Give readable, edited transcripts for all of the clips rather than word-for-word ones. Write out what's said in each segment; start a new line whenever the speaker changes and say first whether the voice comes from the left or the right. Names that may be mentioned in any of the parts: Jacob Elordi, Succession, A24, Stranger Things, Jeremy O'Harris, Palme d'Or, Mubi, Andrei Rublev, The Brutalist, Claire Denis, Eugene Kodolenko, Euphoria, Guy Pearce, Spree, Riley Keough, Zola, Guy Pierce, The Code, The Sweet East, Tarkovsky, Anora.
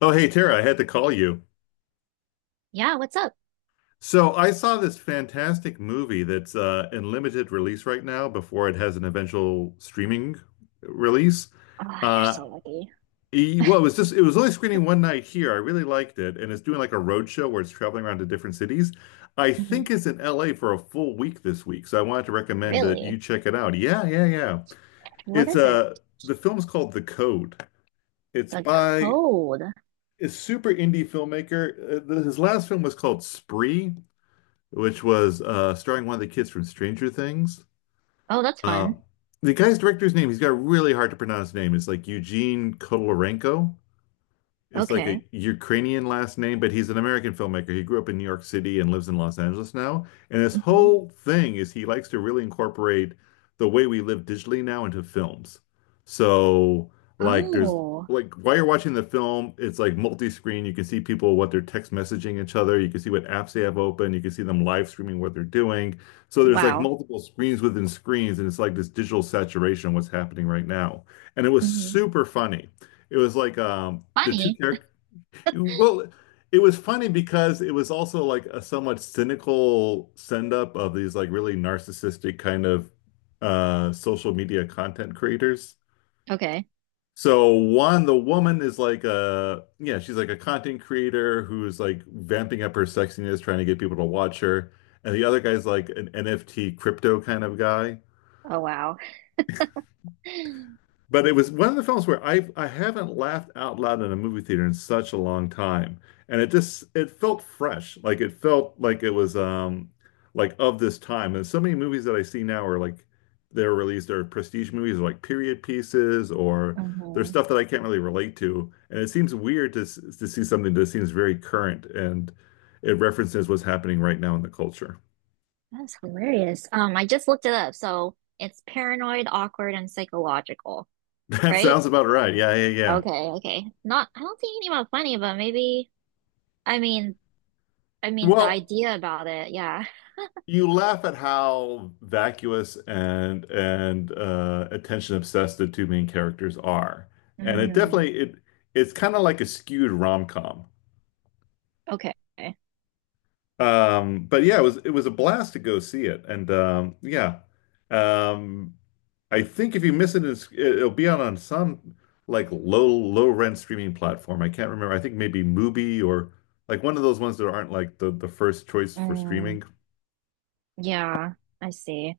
left: Oh, hey, Tara, I had to call you.
right: Yeah, what's up?
left: So I saw this fantastic movie that's in limited release right now before it has an eventual streaming release.
right: Oh, you're
left: Uh,
right: so lucky.
left: well, it was only screening one night here. I really liked it. And it's doing like a road show where it's traveling around to different cities. I
right: Hmm.
left: think it's in LA for a full week this week. So I wanted to recommend that you
right: Really?
left: check it out. Yeah, yeah, yeah.
right: What
left: It's
right: is it?
left: the film's called The Code. It's
right: A
left: by
right: code.
left: a super indie filmmaker. His last film was called Spree, which was starring one of the kids from Stranger Things.
right: Oh, that's
left: Uh,
right: fun.
left: the guy's director's name, he's got a really hard to pronounce name. It's like Eugene Kodolenko. It's like
right: Okay.
left: a Ukrainian last name, but he's an American filmmaker. He grew up in New York City and lives in Los Angeles now. And this
right: Hmm.
left: whole thing is he likes to really incorporate the way we live digitally now into films. So, like, there's
right: Oh,
left: like while you're watching the film, it's like multi-screen. You can see people what they're text messaging each other. You can see what apps they have open. You can see them live streaming what they're doing. So there's like
right: wow.
left: multiple screens within screens, and it's like this digital saturation of what's happening right now. And it was
right: Hmm.
left: super funny. It was like the two
right: Funny.
left: characters. Well, it was funny because it was also like a somewhat cynical send up of these like really narcissistic kind of social media content creators.
right: Okay.
left: So one, the woman is like a yeah, she's like a content creator who's like vamping up her sexiness, trying to get people to watch her. And the other guy's like an NFT crypto kind of guy.
right: Oh, wow.
left: But it was one of the films where I haven't laughed out loud in a movie theater in such a long time, and it felt fresh, like it felt like it was like of this time. And so many movies that I see now are like they're released are prestige movies or like period pieces or there's
right: Hmm.
left: stuff that I can't really relate to, and it seems weird to to see something that seems very current and it references what's happening right now in the culture.
right: That's hilarious. I just looked it up. So it's paranoid, awkward, and psychological,
left: That
right: right?
left: sounds about right. Yeah, yeah, yeah.
right: Okay, okay. Not, I don't think anything about funny, but maybe, I mean, I mean the
left: Well,
right: idea about it, yeah.
left: you laugh at how vacuous and attention obsessed the two main characters are, and it
right: Mm,
left: definitely it it's kind of like a skewed rom-com.
right: okay.
left: But yeah, it was a blast to go see it, and um, I think if you miss it, it'll be out on some like low low rent streaming platform. I can't remember. I think maybe Mubi or like one of those ones that aren't like the first choice for
right: Mm.
left: streaming.
right: Yeah, I see.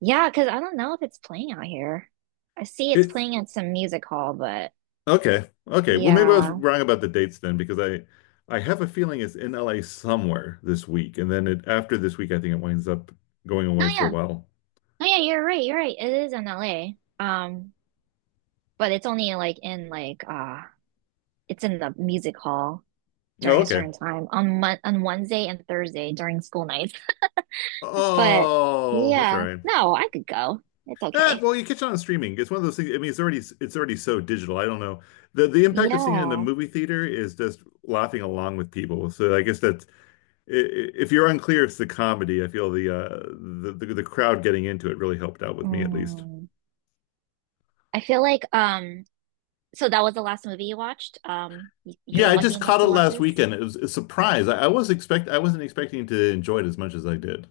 right: Yeah, because I don't know if it's playing out here. I see it's
left: It
right: playing at some music hall, but
left: Okay. Okay. Well, maybe I was
right: yeah.
left: wrong about the dates then because I have a feeling it's in LA somewhere this week. And then it after this week I think it winds up going
right: No,
left: away for a
right: yeah.
left: while.
right: No, yeah, you're right. You're right. It is in LA. Um, but it's only like in like it's in the music hall
left: Oh,
right: during a
left: okay.
right: certain time on Mon on Wednesday and Thursday during school nights. But
left: Oh, that's all
right: yeah,
left: right.
right: no, I could go. It's
left: Eh,
right: okay.
left: well, you catch it on streaming. It's one of those things. I mean, it's already so digital. I don't know. The impact of seeing it in a
right: Yeah.
left: movie theater is just laughing along with people. So I guess that's if you're unclear, it's the comedy. I feel the crowd getting into it really helped out with me at least.
right: Mm. I feel like so that was the last movie you watched. You
left: Yeah,
right: were
left: I
right: lucky
left: just
right: enough
left: caught it
right: to watch
left: last
right: this.
left: weekend. It was a surprise. I wasn't expecting to enjoy it as much as I did.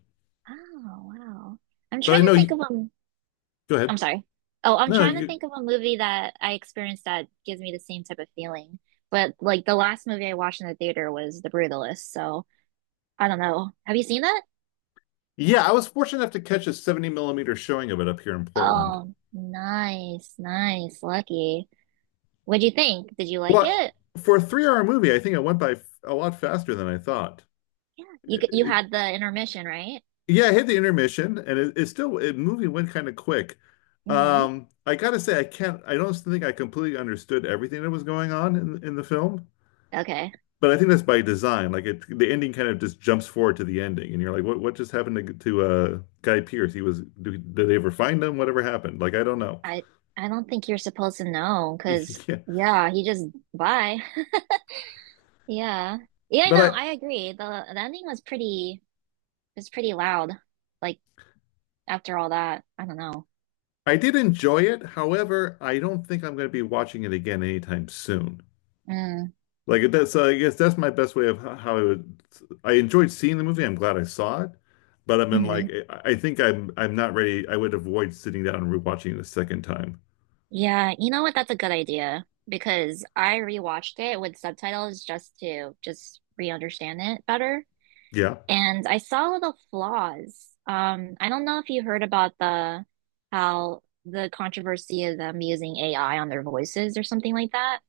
right: Oh, wow. I'm
left: But
right: trying
left: I
right: to
left: know
right: think
left: you
right: of a,
left: go ahead.
right: I'm sorry. Oh, I'm
left: No,
right: trying to
left: you
right: think of a movie that I experienced that gives me the same type of feeling. But like the last movie I watched in the theater was The Brutalist, so I don't know. Have you seen that?
left: yeah, I was fortunate enough to catch a 70 millimeter showing of it up here in Portland.
right: Oh, nice, nice, lucky. What'd you think? Did you like
left: Well,
right: it?
left: for a 3 hour movie, I think it went by a lot faster than I thought.
right: Yeah.
left: It,
right: You
left: it-
right: had the intermission, right?
left: yeah, I hit the intermission and it movie went kind of quick.
right: Mm-hmm.
left: I gotta say I don't think I completely understood everything that was going on in the film.
right: Okay.
left: But I think that's by design. Like it, the ending kind of just jumps forward to the ending, and you're like, "What? What just happened to Guy Pierce? He was. Did they ever find him? Whatever happened? Like I don't know."
right: I I don't think you're supposed to know because
left: Yeah,
right: yeah, he just bye. Yeah. Yeah, no, I
left: but
right: agree. The ending was pretty loud. Like after all that, I don't know.
left: I did enjoy it. However, I don't think I'm going to be watching it again anytime soon.
right: Mm.
left: Like that's I guess that's my best way of how I would. I enjoyed seeing the movie. I'm glad I saw it, but I'm in like
right: Hmm.
left: I I think I'm not ready. I would avoid sitting down and rewatching it a second time.
right: Yeah, you know what? That's a good idea because I rewatched it with subtitles just to just re-understand it better.
left: Yeah.
right: And I saw the flaws. I don't know if you heard about the controversy of them using AI on their voices or something like that.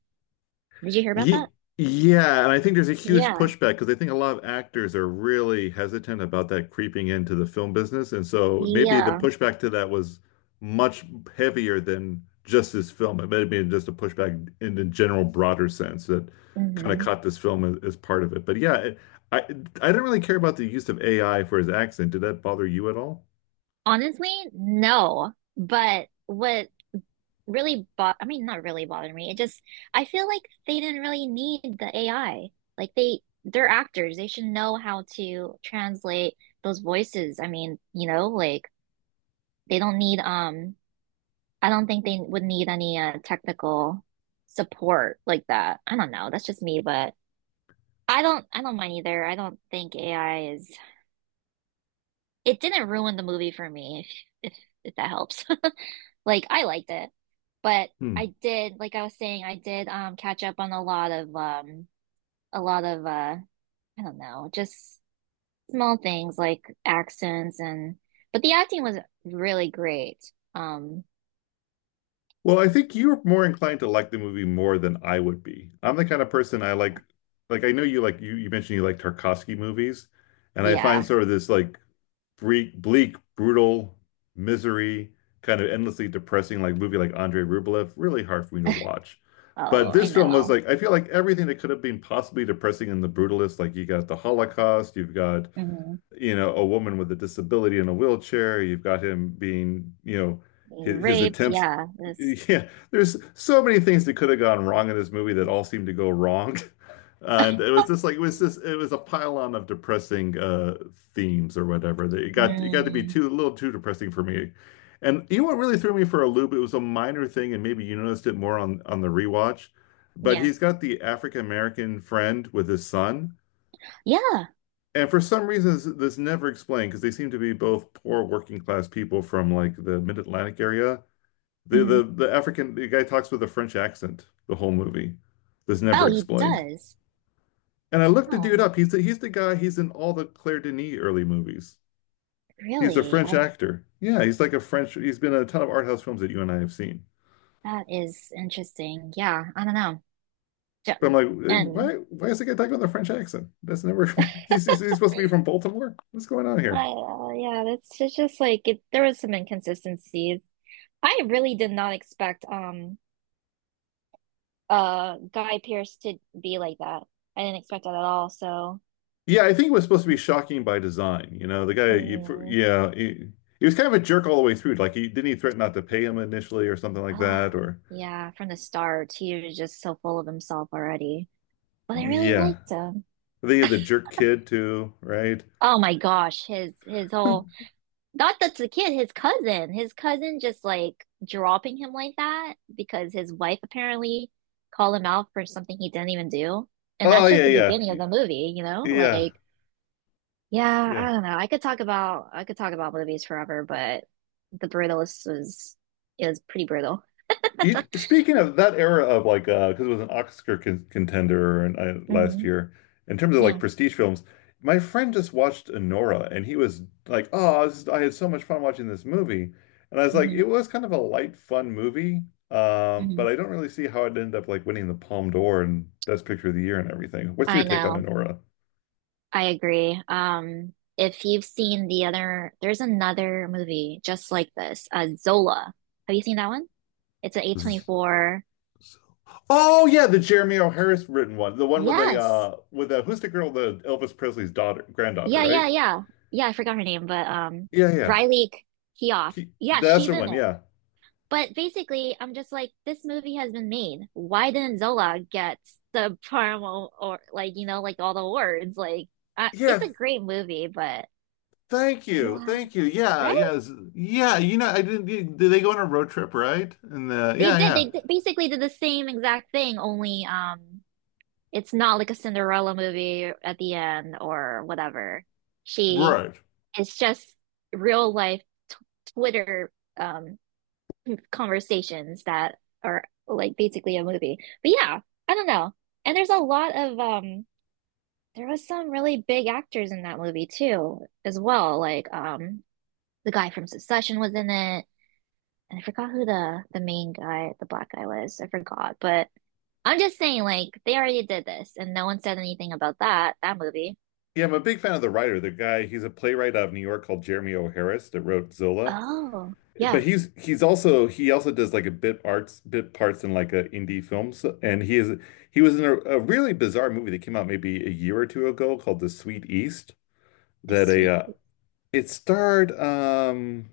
right: Did you hear about
left: Ye
right: that?
left: Yeah, and I think there's a huge
right: Yeah.
left: pushback because I think a lot of actors are really hesitant about that creeping into the film business. And so maybe the
right: Yeah.
left: pushback to that was much heavier than just this film. It may have been just a pushback in the general broader sense that kind of
right: Hmm.
left: caught this film as part of it. But yeah, I didn't really care about the use of AI for his accent. Did that bother you at all?
right: Honestly, no. But what really bought, I mean, not really bothered me. It just, I feel like they didn't really need the AI. They're actors. They should know how to translate those voices. I mean, you know, like they don't need, I don't think they would need any technical support like that. I don't know. That's just me, but I don't mind either. I don't think AI is, it didn't ruin the movie for me, if that helps. Like I liked it, but I did, like I was saying, I did catch up on a lot of a lot of uh I don't know, just small things like accents and but the acting was really great.
left: Well, I think you're more inclined to like the movie more than I would be. I'm the kind of person I like I know you like you mentioned you like Tarkovsky movies, and I find
right: Yeah.
left: sort of this like bleak, brutal misery, kind of endlessly depressing like movie like Andrei Rublev really hard for me to watch. But
right: Oh, I
left: this film was
right: know.
left: like I feel like everything that could have been possibly depressing in the brutalist, like you got the Holocaust, you've got
right: Hmm.
left: you know, a woman with a disability in a wheelchair. You've got him being, you know,
right: Being
left: his
right: raped,
left: attempts.
right: yeah. This
left: Yeah, there's so many things that could have gone wrong in this movie that all seemed to go wrong. And it was just like it was a pile on of depressing themes or whatever. That it got to be
right: mm,
left: too a little too depressing for me. And you know what really threw me for a loop? It was a minor thing, and maybe you noticed it more on the rewatch. But
right: yeah.
left: he's got the African American friend with his son,
right: Yeah.
left: and for some reasons, this never explained because they seem to be both poor working class people from like the mid-Atlantic area. The
right: Hmm.
left: the the African the guy talks with a French accent the whole movie. This
right: Oh,
left: never
right: he
left: explained.
right: does.
left: And I looked the dude
right: Oh,
left: up. He's the guy. He's in all the Claire Denis early movies. He's a
right: really?
left: French
right: I
left: actor. Yeah, he's like a French. He's been in a ton of art house films that you and I have seen.
right: that is interesting. Yeah, I don't know.
left: But I'm
right: Ju-
left: like, "Hey,
right: And
left: why is the guy talking with a French accent? That's never." He's supposed to be from Baltimore. What's going on
right: I,
left: here?
right: yeah, that's it's just like it, there was some inconsistencies. I really did not expect Guy Pearce to be like that. I didn't expect that at all. So,
left: Yeah, I think it was supposed to be shocking by design. You know,
right: mm,
left: yeah, he was kind of a jerk all the way through. Like, he threaten not to pay him initially or something like
right: ah,
left: that? Or,
right: yeah, from the start, he was just so full of himself already. But I really
left: yeah.
right: liked him.
left: They had the jerk kid too, right?
right: Oh my gosh, his whole Not that's the kid, his cousin. His cousin just like dropping him like that because his wife apparently called him out for something he didn't even do. And
left: Oh,
right: that's just
left: yeah,
right: the beginning of
left: yeah,
right: the movie, you know?
left: yeah,
right: Like, yeah,
left: yeah.
right: I don't know. I could talk about movies forever, but the brutalist was is pretty brutal.
left: You, speaking of that era of like, because it was an Oscar con contender and I, last
right: Hmm.
left: year, in terms of like
right: Yeah.
left: prestige films, my friend just watched Anora and he was like, "Oh, this is- I had so much fun watching this movie," and I was like, "It
right: Hmm.
left: was kind of a light, fun movie,
right: Hmm.
left: but I don't really see how it ended up like winning the Palme d'Or and Best Picture of the Year and everything." What's your
right: I
left: take on
right: know.
left: Anora?
right: I agree. If you've seen the other, there's another movie just like this, Zola. Have you seen that one? It's an
left: Z-
right: A24.
left: z- Oh yeah, the Jeremy O'Harris written one, the one
right: Yes.
left: with the who's the girl, the Elvis Presley's daughter, granddaughter,
right: Yeah, yeah,
left: right?
right: yeah. Yeah, I forgot her name, but
left: Yeah, yeah.
right: Riley K- Keough. Yeah,
left: That's
right: she's
left: the
right: in
left: one.
right: it.
left: Yeah.
right: But basically, I'm just like, this movie has been made. Why didn't Zola get the promo or like, you know, like all the awards? Like, it's a
left: Yeah.
right: great movie, but
left: Thank you.
right: yeah,
left: Thank you. Yeah. Yeah.
right: right?
left: Yeah. You know, I didn't. Did they go on a road trip, right? And
right: They
left: yeah,
right: did.
left: yeah.
right: They did, basically did the same exact thing, only it's not like a Cinderella movie at the end or whatever. She
left: Right.
right: It's just real life t- Twitter um conversations that are like basically a movie. But yeah, I don't know. And there's a lot of there was some really big actors in that movie too, as well. Like the guy from Succession was in it. And I forgot who the main guy, the black guy was. I forgot. But I'm just saying, like, they already did this and no one said anything about that, that movie.
left: Yeah. I'm a big fan of the writer. The guy, he's a playwright out of New York called Jeremy O'Harris that wrote Zola.
right: Oh,
left: But
right: yeah,
left: he also does like a bit arts bit parts in like a indie films and he was in a really bizarre movie that came out maybe a year or two ago called The Sweet East
right: this
left: that a
right: week.
left: it starred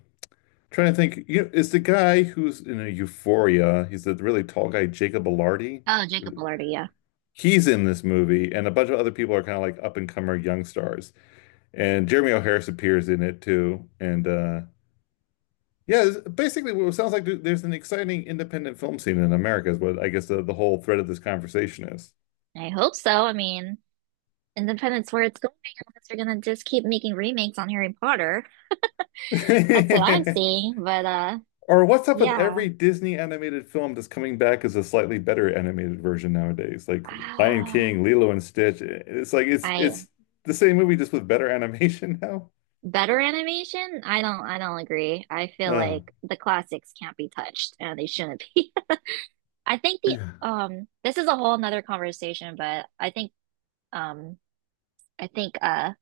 left: trying to think, you know, is the guy who's in a Euphoria, he's the really tall guy, Jacob Elordi.
right: Oh, Jacob Elordi, yeah.
left: He's in this movie, and a bunch of other people are kind of like up and comer young stars. And Jeremy O'Harris appears in it too. And yeah, it's basically what it sounds like there's an exciting independent film scene in America is what I guess the whole thread of this conversation is.
right: I hope so. I mean, Independence where it's going unless they're gonna just keep making remakes on Harry Potter. That's what I'm seeing. But
left: Or what's up with
right: yeah.
left: every Disney animated film that's coming back as a slightly better animated version nowadays? Like Lion
right: Ah,
left: King, Lilo and Stitch. It's like
right: I
left: it's the same movie just with better animation now.
right: better animation? I don't agree. I feel
left: Uh,
right: like the classics can't be touched and they shouldn't be. I think the
left: yeah.
right: this is a whole nother conversation, but I think um I think uh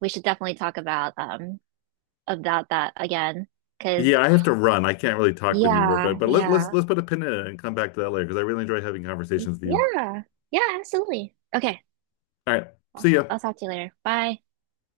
right: we should definitely talk about that again. Cause
left: Yeah, I have to run. I can't really talk with you,
right: yeah,
left: but but let's let's
right: yeah.
left: let's put a pin in it and come back to that later because I really enjoy having conversations with you.
right: Yeah. Yeah, absolutely. Okay.
left: All right. See ya.
right: I'll talk to you later. Bye.